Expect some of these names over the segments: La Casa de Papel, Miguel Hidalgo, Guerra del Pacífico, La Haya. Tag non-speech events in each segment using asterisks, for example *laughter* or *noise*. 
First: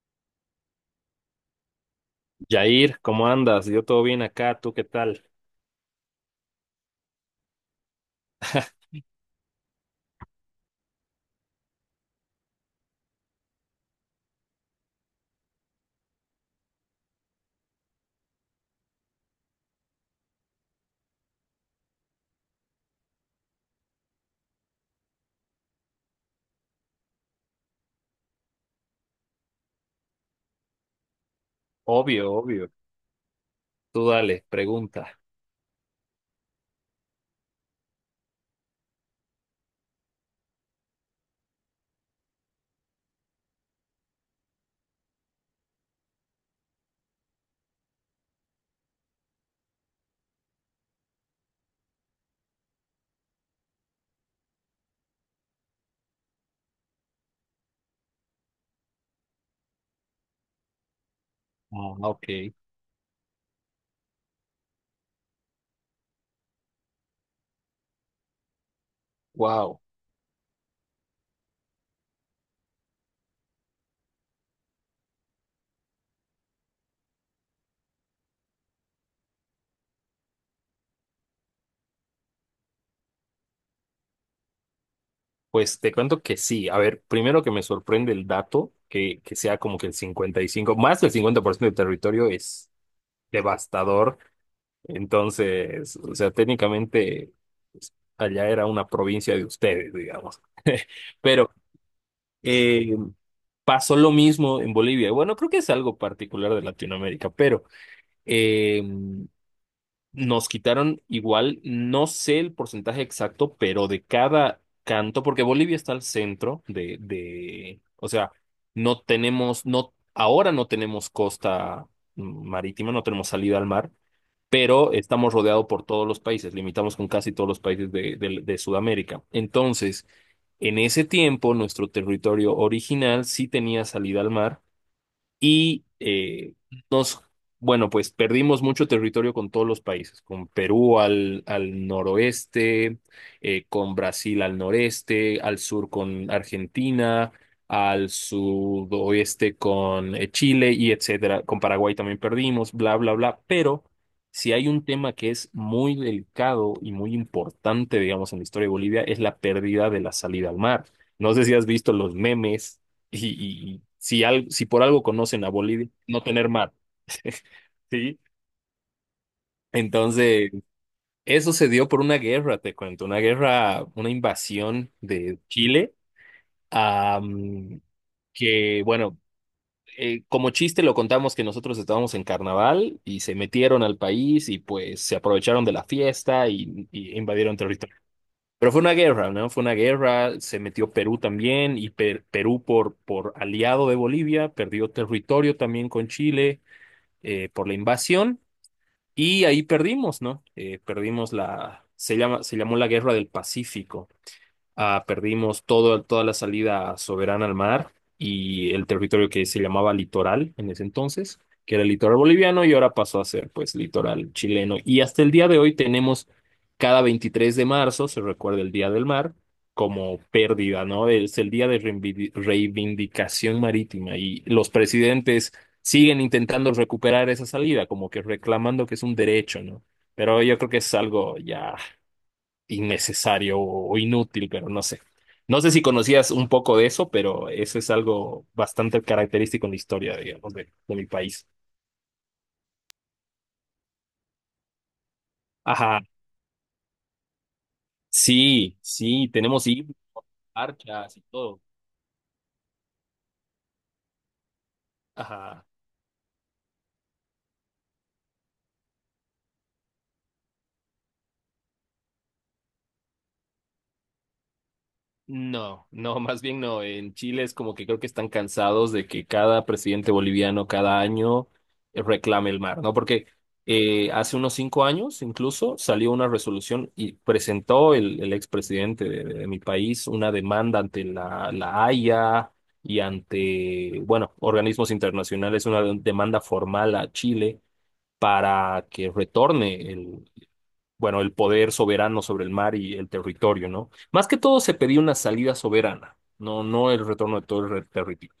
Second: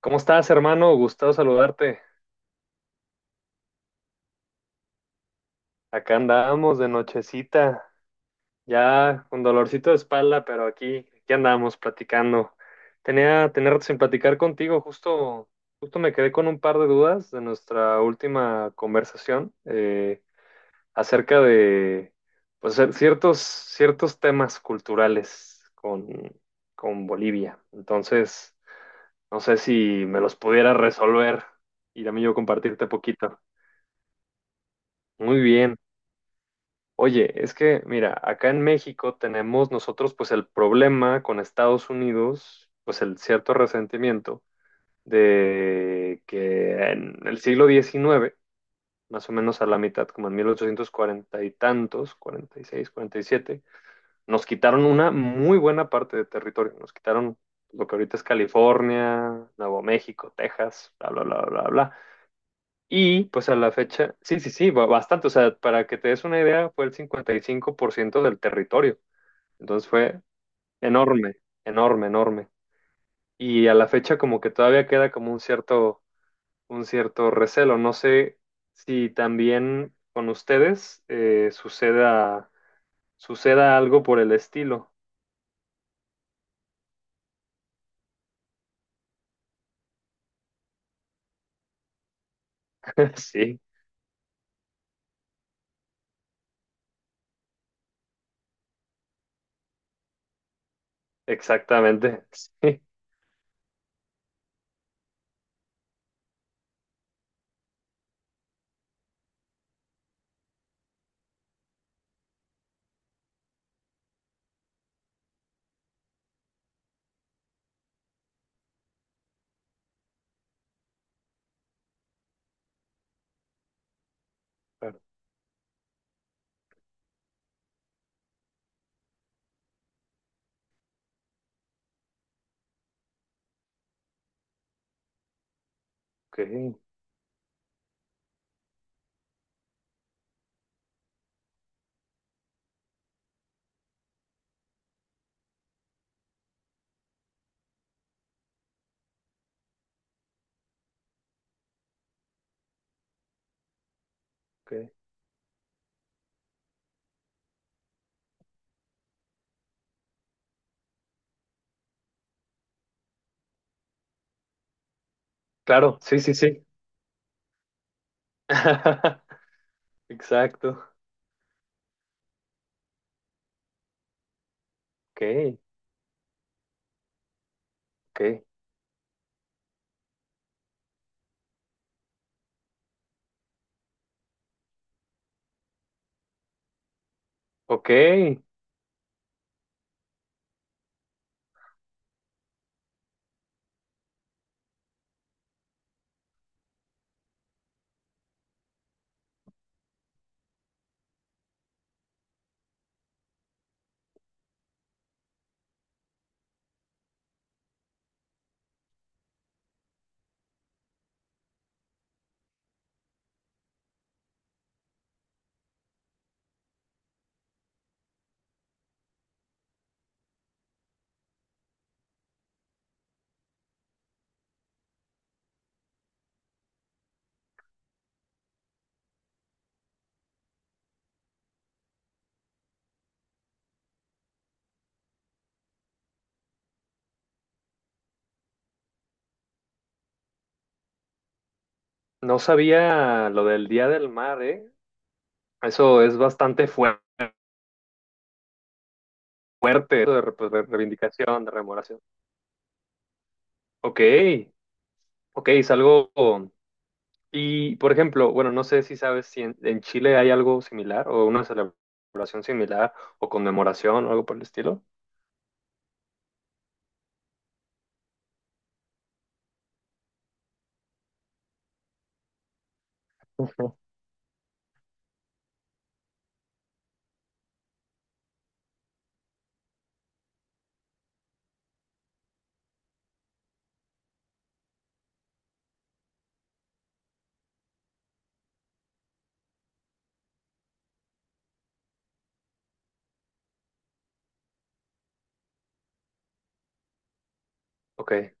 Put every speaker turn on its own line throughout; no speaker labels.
¿Cómo estás, hermano? Gustavo saludarte.
Yair, ¿cómo andas? Yo todo bien acá, ¿tú qué tal?
Acá andamos de nochecita,
*laughs*
ya con dolorcito de espalda, pero aquí andamos platicando. Tenía tener sin platicar contigo, justo me quedé con un par de dudas de nuestra última conversación acerca de pues, ciertos temas culturales con Bolivia. Entonces, no sé si me los pudiera resolver y también
Obvio,
yo
obvio.
compartirte poquito.
Tú dale, pregunta.
Muy bien. Oye, es que, mira, acá en México tenemos nosotros pues el problema con Estados Unidos, pues el cierto resentimiento de que en el siglo XIX, más o menos a la mitad, como en 1840 y tantos, 46, 47, nos quitaron una muy buena parte de territorio, nos quitaron lo que ahorita es California, Nuevo México, Texas, bla, bla, bla, bla,
Ah,
bla.
ok.
Y pues a la fecha, sí, sí, sí, bastante. O sea, para que te des una idea, fue el 55% del territorio.
Wow.
Entonces fue enorme, enorme, enorme. Y a la fecha como que todavía queda como un cierto recelo. No sé si también con ustedes suceda algo por el estilo.
Pues te cuento que sí. A ver, primero que me sorprende el dato, que sea como que el 55, más del 50% del territorio es
*laughs* Sí,
devastador. Entonces, o sea, técnicamente pues, allá era una provincia de ustedes, digamos. *laughs* Pero
exactamente. Sí,
eh, pasó lo mismo en Bolivia. Bueno, creo que es algo particular de Latinoamérica, pero eh, nos quitaron igual, no sé el porcentaje exacto, pero de cada canto, porque Bolivia está al centro o sea, no tenemos, no, ahora no tenemos costa marítima, no tenemos salida al mar, pero
claro.
estamos rodeados por todos los países, limitamos con casi todos los países de, de Sudamérica. Entonces, en ese tiempo, nuestro territorio original sí tenía salida al mar y
Ok,
nos, bueno, pues perdimos mucho territorio con todos los países, con Perú al, al noroeste, con Brasil al noreste, al sur con Argentina, al sudoeste con Chile y etcétera. Con Paraguay también perdimos, bla, bla, bla. Pero si hay un
ok.
tema que es muy delicado y muy importante, digamos, en la historia de Bolivia, es la pérdida de la salida al mar. No sé si has visto los memes y si, si por algo conocen a Bolivia,
Claro, sí,
no
sí,
tener
sí.
mar, *laughs* ¿sí?
*laughs*
Entonces,
Exacto.
eso se dio por una guerra, te cuento, una guerra, una invasión
Ok,
de Chile, ah, mm,
ok.
que, bueno, como chiste lo contamos que nosotros estábamos en carnaval y se metieron al país y pues se aprovecharon de la fiesta y invadieron
Ok,
territorio. Pero fue una guerra, ¿no? Fue una guerra, se metió Perú también y Perú por aliado de Bolivia, perdió territorio también con Chile por la invasión y ahí perdimos, ¿no? Perdimos la, se llama, se llamó la Guerra del Pacífico. Ah, perdimos todo, toda la salida soberana al mar y el territorio que se llamaba litoral en ese entonces, que era el litoral boliviano y ahora pasó a ser pues litoral chileno. Y hasta el día de hoy tenemos cada 23 de marzo, se recuerda el Día del Mar, como pérdida, ¿no? Es el día de reivindicación marítima y los presidentes siguen intentando recuperar esa salida, como que reclamando que es un derecho, ¿no? Pero yo creo que es algo ya innecesario o inútil, pero no sé. No sé si conocías un poco de eso, pero eso es algo bastante característico en la historia, digamos, de mi país.
no sabía lo del Día del Mar, ¿eh?
Ajá,
Eso es bastante
sí, sí, tenemos y
fuerte, eso de, pues, de
marchas y
reivindicación, de
todo.
rememoración. Ok, ok,
Ajá.
es algo... Y, por ejemplo, bueno, no sé si sabes si en Chile hay algo similar o una celebración similar o conmemoración o algo por el estilo.
No, no, más bien no. En Chile es como que creo que están cansados de que cada presidente boliviano cada año reclame el mar, ¿no? Porque
Ujú.
hace unos 5 años incluso salió una resolución y presentó el expresidente de mi país una demanda ante la, la Haya y ante, bueno, organismos internacionales, una demanda formal a Chile para que retorne el bueno, el poder soberano sobre el mar y el territorio, ¿no? Más que todo se pedía una salida soberana, no, no el retorno de todo el
Ok,
territorio.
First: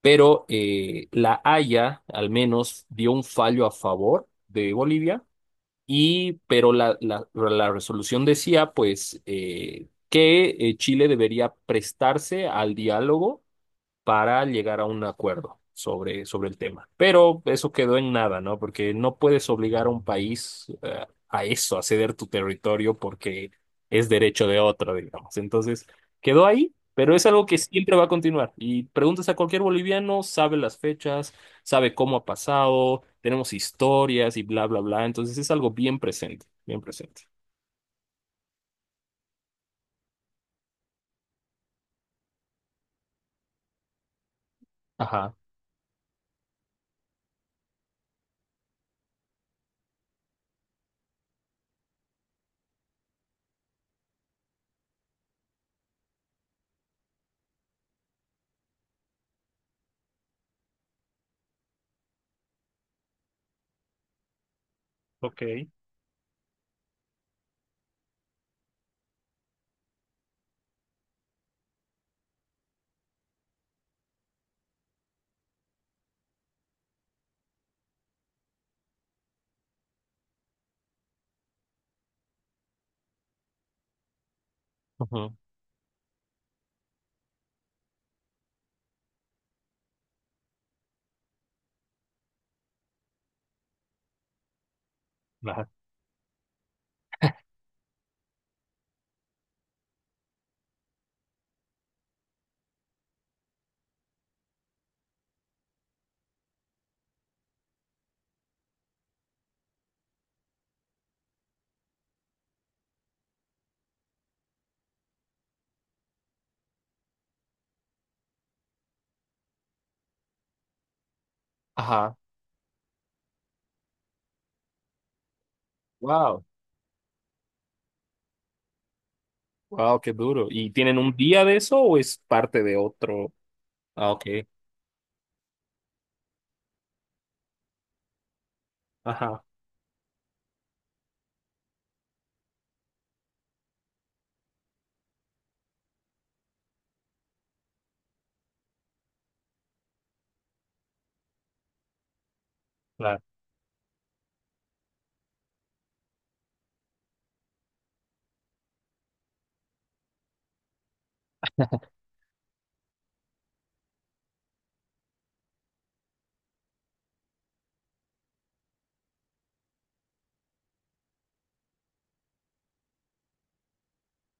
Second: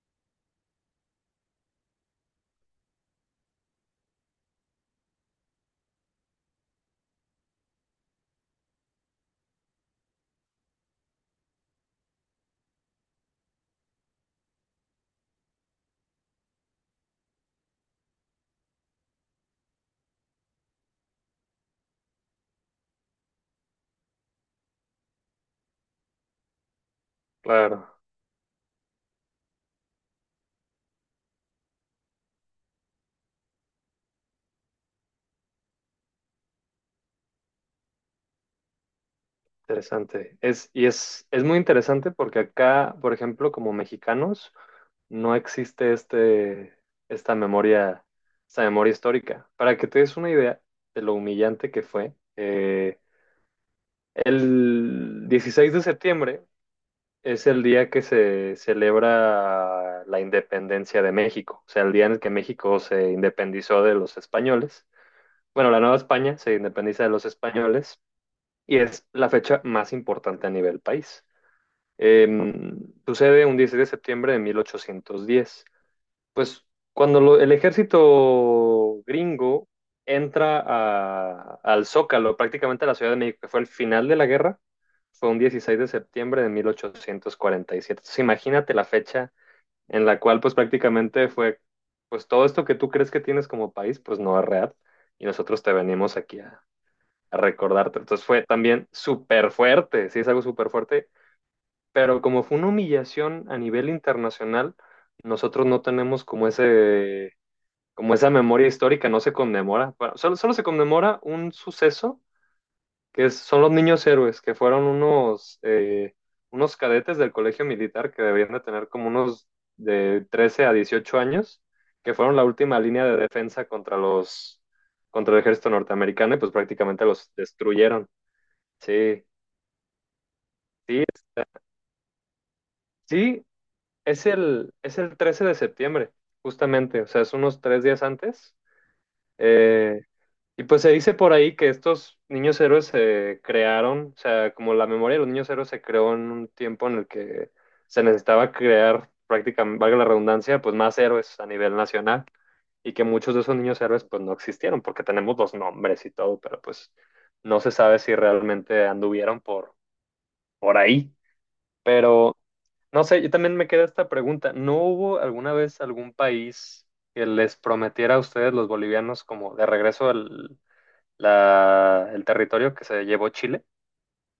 Pero La Haya al menos dio un fallo a favor de Bolivia y pero la resolución decía pues que Chile debería prestarse al diálogo para llegar a un acuerdo sobre, sobre el tema. Pero eso quedó en nada, ¿no? Porque no puedes obligar a un país a eso, a ceder tu territorio porque es derecho de otro, digamos. Entonces, quedó ahí, pero es algo que
claro.
siempre va a continuar. Y preguntas a cualquier boliviano, sabe las fechas, sabe cómo ha pasado, tenemos historias y bla, bla, bla. Entonces, es algo bien presente, bien presente.
Interesante. Es muy interesante porque acá, por ejemplo, como mexicanos,
Ajá.
no existe esta memoria, esta memoria histórica. Para que te des una idea de lo humillante que fue, el 16 de septiembre es el día que se celebra la independencia de México, o sea, el día en el que México se independizó de los españoles.
Ok.
Bueno, la Nueva España se independiza de los españoles y es la fecha más importante a nivel país. Em, sucede un 16 de septiembre de 1810. Pues cuando el ejército gringo entra al Zócalo, prácticamente a la Ciudad de México, que fue el final de la guerra, fue
Ujú.
un 16 de septiembre de 1847. Entonces, imagínate la fecha en la cual pues prácticamente fue, pues todo esto que tú crees que tienes como país, pues no es real. Y nosotros
Ajá.
te venimos aquí a recordarte. Entonces fue también súper fuerte, sí, es algo súper fuerte, pero como fue una humillación a nivel internacional, nosotros no tenemos como ese, como esa memoria histórica, no se conmemora. Bueno, solo se conmemora un suceso que son los niños héroes, que fueron unos cadetes del colegio militar que debían de tener como unos de 13 a 18 años, que
Ajá.
fueron la última línea de defensa contra el ejército norteamericano y
Wow.
pues prácticamente los destruyeron. Sí,
Wow, qué duro. ¿Y tienen
sí,
un día de eso o es parte de otro?
sí,
Ah, ok.
es el 13 de septiembre, justamente, o sea, es unos 3 días antes.
Ajá,
Eh, y pues se dice por ahí que estos niños héroes se crearon, o sea, como la memoria de los niños héroes se creó en un tiempo en el que se necesitaba crear prácticamente, valga la redundancia, pues más héroes a nivel nacional y que
claro.
muchos de esos niños héroes pues no existieron porque tenemos los nombres y todo, pero pues no se sabe si realmente anduvieron por ahí. Pero no sé, yo también me queda esta pregunta. ¿No hubo alguna vez algún país que les prometiera a ustedes, los bolivianos, como de regreso el territorio que se llevó Chile?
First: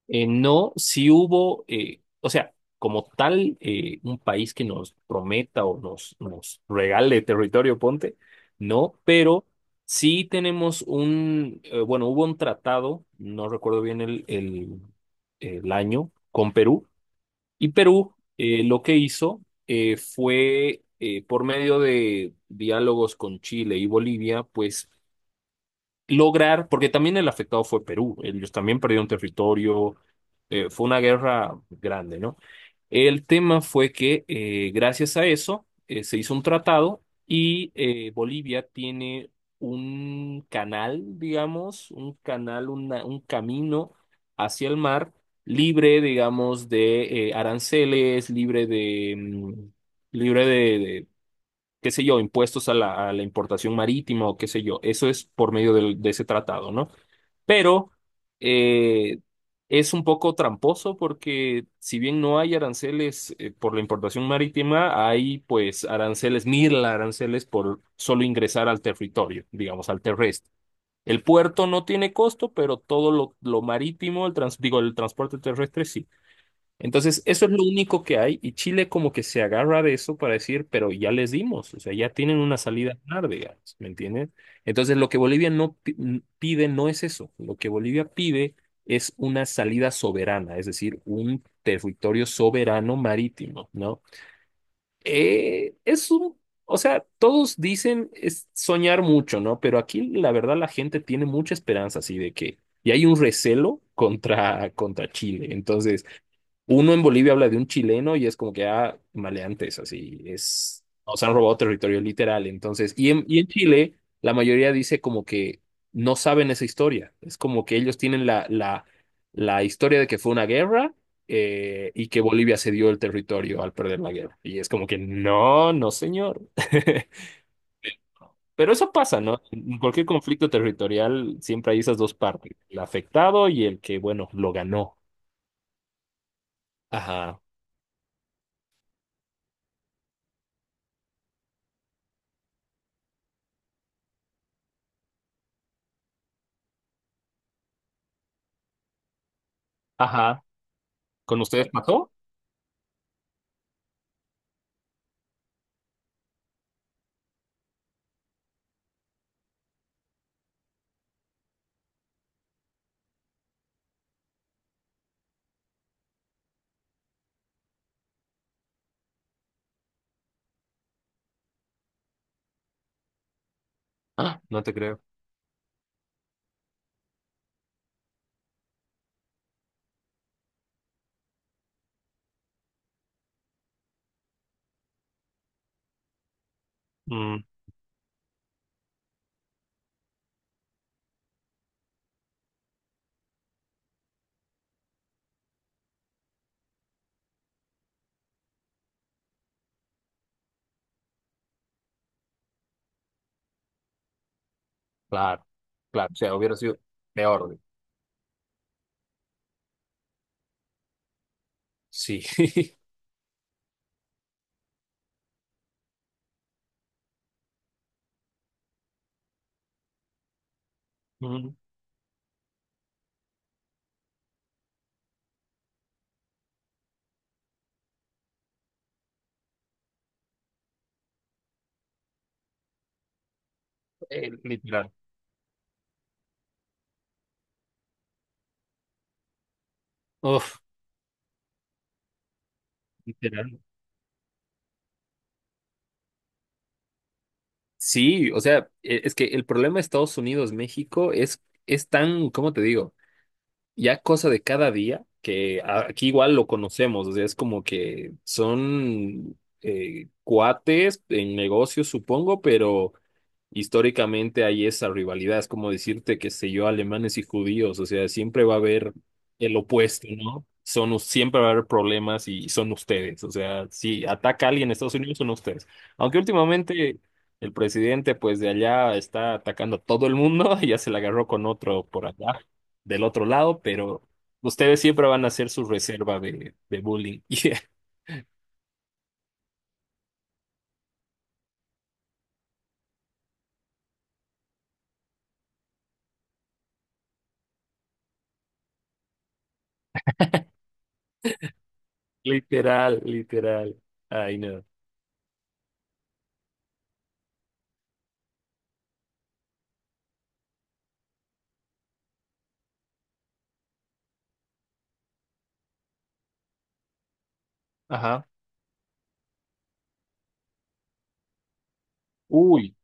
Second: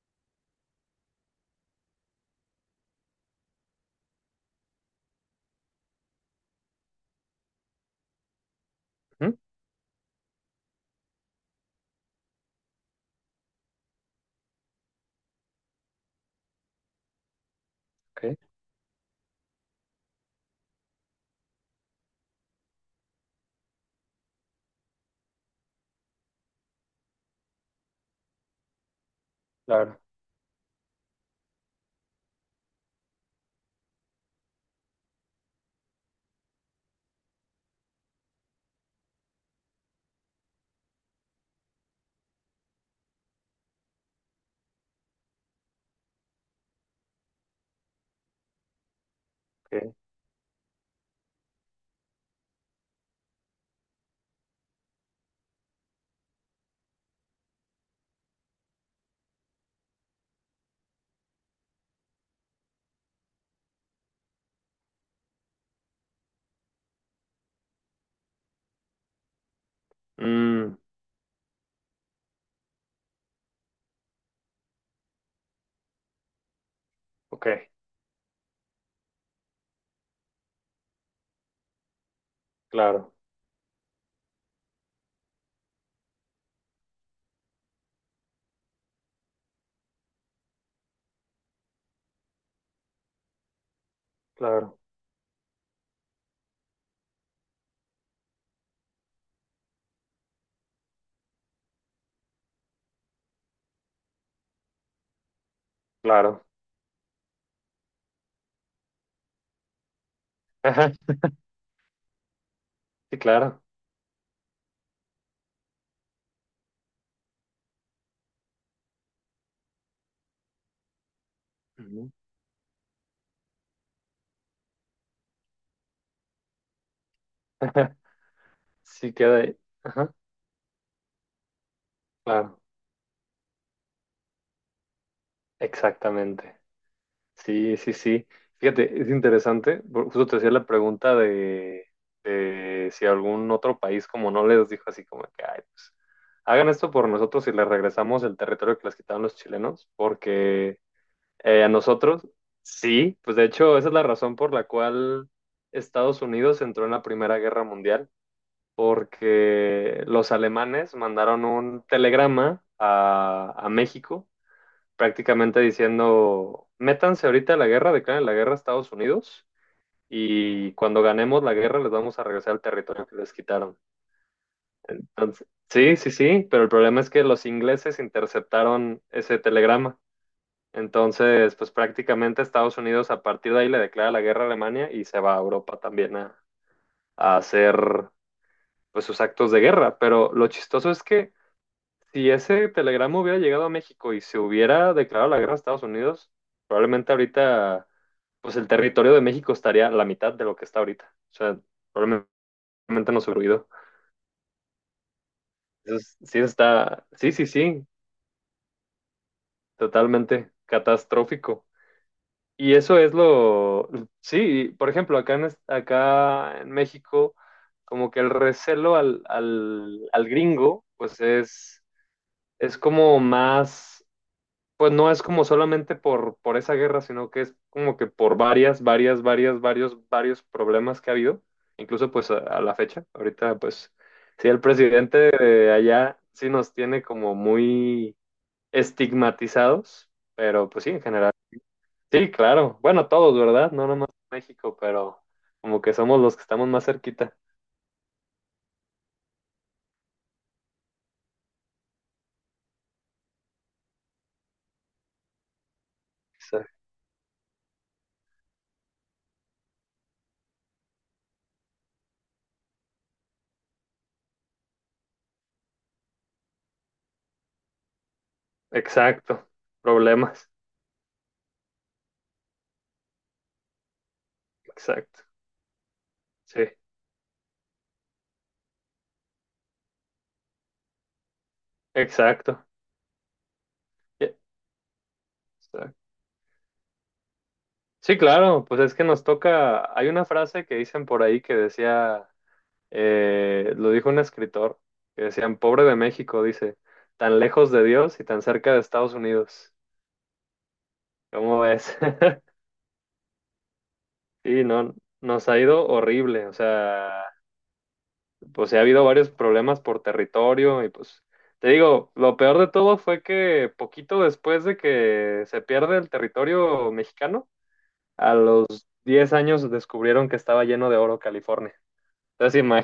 No, si hubo, o sea, como tal, un país que nos prometa o nos, nos regale territorio, ponte, no,
Ujú,
pero sí tenemos un, bueno, hubo un tratado, no recuerdo bien el año, con Perú. Y Perú
ok,
lo que hizo fue por medio de diálogos con Chile y Bolivia, pues lograr, porque también el afectado fue Perú, ellos también perdieron territorio,
claro.
fue una guerra grande, ¿no? El tema fue que gracias a eso se hizo un tratado y Bolivia tiene un canal, digamos, un canal, un camino hacia el mar libre, digamos, de aranceles, libre de,
Ok.
libre qué sé yo, impuestos a la importación marítima o qué sé yo. Eso es por medio de ese tratado, ¿no? Pero eh, es un poco tramposo porque si bien no hay aranceles por la importación marítima, hay pues aranceles, mil aranceles por solo ingresar al territorio, digamos, al terrestre.
Mm,
El puerto no tiene costo, pero todo lo marítimo, el digo, el transporte terrestre sí. Entonces, eso
ok,
es lo único que hay y Chile como que se agarra de eso para decir, pero ya les dimos, o sea, ya tienen una salida a
claro,
ganar, digamos, ¿me entienden? Entonces, lo que Bolivia pide no es eso, lo que Bolivia pide es una salida soberana, es decir, un territorio soberano marítimo, ¿no?
claro,
Es un, o sea, todos dicen es soñar mucho, ¿no? Pero aquí la verdad la gente tiene mucha esperanza así de que, y hay un recelo contra, contra Chile, entonces.
claro.
Uno en Bolivia habla de un chileno y es como que, ah, maleantes, así, es,
Ajá,
nos han robado territorio literal. Entonces,
sí,
y en
claro.
Chile, la mayoría dice como que no saben esa historia. Es como que ellos tienen la historia de que fue una guerra y
Ujú.
que Bolivia cedió el territorio al perder la guerra. Y es como que, no, no, señor. *laughs*
*laughs*
Pero eso
Sí,
pasa,
queda
¿no?
ahí.
En cualquier
Ajá,
conflicto territorial siempre hay esas dos partes,
claro,
el afectado y el que, bueno, lo ganó.
exactamente.
Ajá.
Sí, sí, sí. Fíjate, es interesante. Justo te hacía la pregunta de si algún otro país como no les dijo así como que, ay, pues, hagan esto por nosotros y les regresamos el territorio que les quitaron los chilenos,
Ajá.
porque
¿Con
a
ustedes pasó?
nosotros, sí, pues de hecho esa es la razón por la cual Estados Unidos entró en la Primera Guerra Mundial, porque los alemanes mandaron un telegrama a México, prácticamente diciendo, métanse ahorita a la guerra, declaren la guerra a Estados Unidos y cuando ganemos la guerra les vamos a regresar al territorio que les quitaron.
Ah, no te creo.
Entonces, sí, sí, sí, pero el problema es que los ingleses interceptaron ese telegrama. Entonces, pues prácticamente Estados Unidos a partir de ahí le declara la guerra a Alemania y se va a Europa también a
Mm,
hacer pues sus actos de guerra. Pero lo chistoso es que, si ese telegrama hubiera llegado a México y se hubiera declarado la guerra a Estados Unidos, probablemente ahorita, pues el territorio de México estaría a la mitad de lo que está ahorita. O sea, probablemente nos hubiera huido.
claro, claro. O
Entonces,
sea,
sí
hubiera sido
está, sí,
peor,
sí,
güey.
sí, totalmente catastrófico.
Sí.
Y
*laughs*
eso es lo, sí, por ejemplo, acá en México, como que el recelo al gringo, pues
Mm,
es, como más. Pues no es como solamente por esa guerra, sino que es como que por varios problemas que ha habido, incluso pues a la fecha. Ahorita pues sí, el
literal.
presidente de allá sí nos tiene como muy estigmatizados,
Uf,
pero pues sí, en general. Sí, claro. Bueno, todos,
literal.
¿verdad? No nomás México, pero como que somos los que estamos más cerquita.
Sí, o sea, es que el problema de Estados Unidos-México es tan, ¿cómo te digo? Ya cosa de cada día, que aquí igual lo
Exa-
conocemos, o sea, es como que son cuates en negocios, supongo, pero históricamente hay esa rivalidad, es como decirte, qué sé yo, alemanes y judíos, o sea, siempre va a haber
Exacto.
el opuesto, ¿no?
Problemas.
Son, siempre va a haber problemas y son ustedes, o sea, si ataca a alguien en Estados Unidos,
Exacto.
son ustedes. Aunque
Sí,
últimamente el presidente, pues de allá está atacando a todo el mundo, *laughs* ya se la agarró con otro por allá,
exacto.
del otro lado, pero
Yeah,
ustedes siempre van a ser su
exacto.
reserva de bullying. *laughs* Yeah.
Sí, claro, pues es que nos toca, hay una frase que dicen por ahí que decía, lo dijo un escritor, que decían, pobre de México, dice, tan lejos de Dios y tan cerca de Estados Unidos. ¿Cómo ves? *laughs*
Literal, literal. Ay, no.
Sí, no, nos ha ido horrible, o sea, pues sí ha habido varios problemas por territorio y pues, te digo, lo peor de todo fue que poquito después de que se pierde el territorio mexicano,
Ajá.
a los 10 años descubrieron que estaba lleno de oro California. Entonces,
Uy.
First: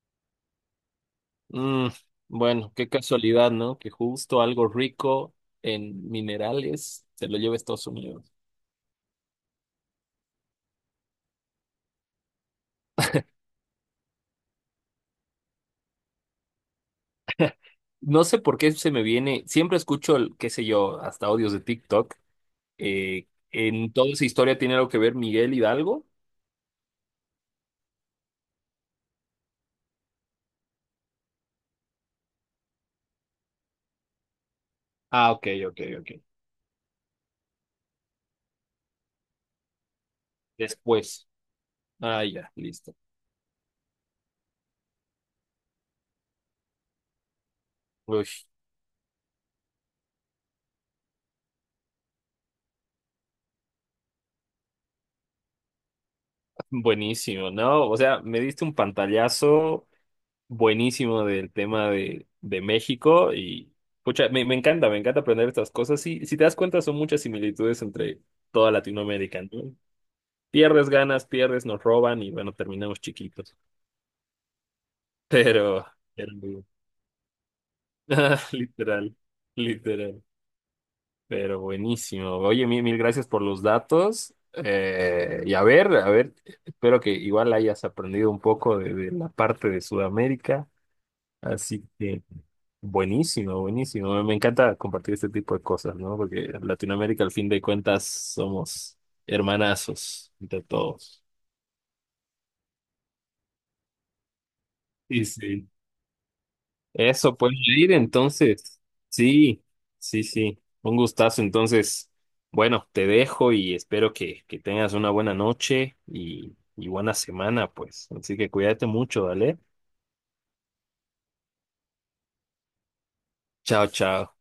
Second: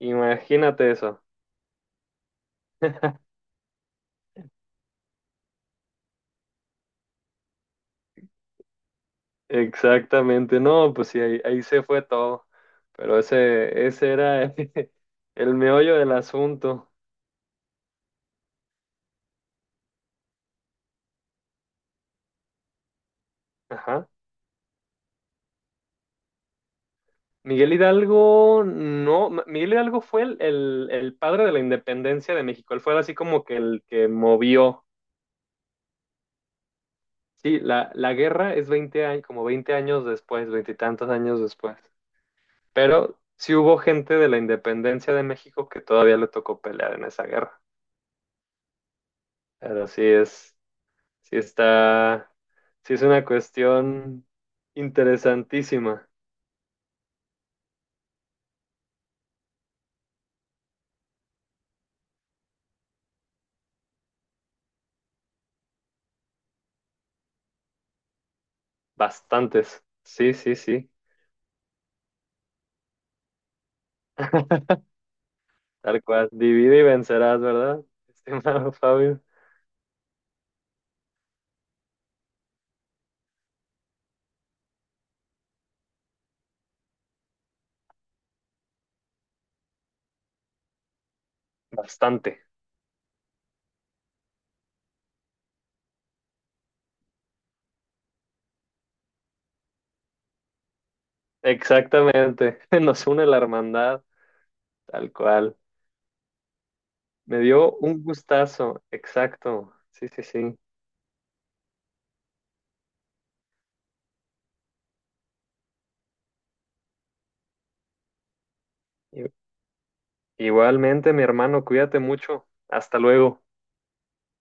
imagínate eso.
Mm, bueno, qué casualidad, ¿no? Que justo algo rico en minerales se lo lleve a Estados Unidos.
Exactamente. No, pues sí, ahí se fue todo. Pero ese era *laughs* el meollo del asunto.
No sé por qué se me viene, siempre escucho, qué sé yo, hasta audios de TikTok. Eh, en
Ajá.
toda esa historia tiene algo que ver Miguel Hidalgo.
Miguel Hidalgo, no, Miguel Hidalgo fue el padre de la independencia de México. Él fue así como que el que movió.
Ah, ok, ok, ok.
Sí, la guerra es 20 años, como 20 años después, veintitantos
Después.
años después.
Ah, ya, listo.
Pero sí hubo gente de la independencia de México que todavía le tocó pelear en esa guerra.
Uy,
Pero sí es. Sí está, sí es una cuestión interesantísima.
buenísimo, ¿no? O sea, me diste un pantallazo buenísimo del tema de México y pucha, me, me encanta aprender estas cosas. Sí, si te das cuenta, son muchas similitudes entre toda Latinoamérica, ¿no?
Bastantes. Sí, sí,
Pierdes
sí.
ganas, pierdes, nos roban y bueno, terminamos chiquitos.
*laughs*
*laughs* Pero,
Tal cual.
pero muy-
Divide y vencerás, ¿verdad?
*laughs* Ah,
Estimado
literal,
Fabio.
literal, pero buenísimo. Oye, mil, mil gracias por los datos. Y a ver, espero que igual hayas aprendido un poco de la parte de Sudamérica. Así que.
Bastante.
Buenísimo, buenísimo. Me encanta compartir este tipo de cosas, ¿no? Porque en Latinoamérica, al fin de cuentas, somos hermanazos entre todos.
Exactamente. *laughs* Nos une la hermandad. Tal
Y
cual.
sí. Eso
Me
puede
dio
ir,
un
entonces.
gustazo.
Sí,
Exacto. Sí,
sí,
sí, sí.
sí. Un gustazo. Entonces, bueno, te dejo y espero que tengas una buena noche y buena semana, pues. Así que cuídate mucho,
I-
¿vale?
Igualmente, mi hermano, cuídate mucho. Hasta luego.
Chao, chao.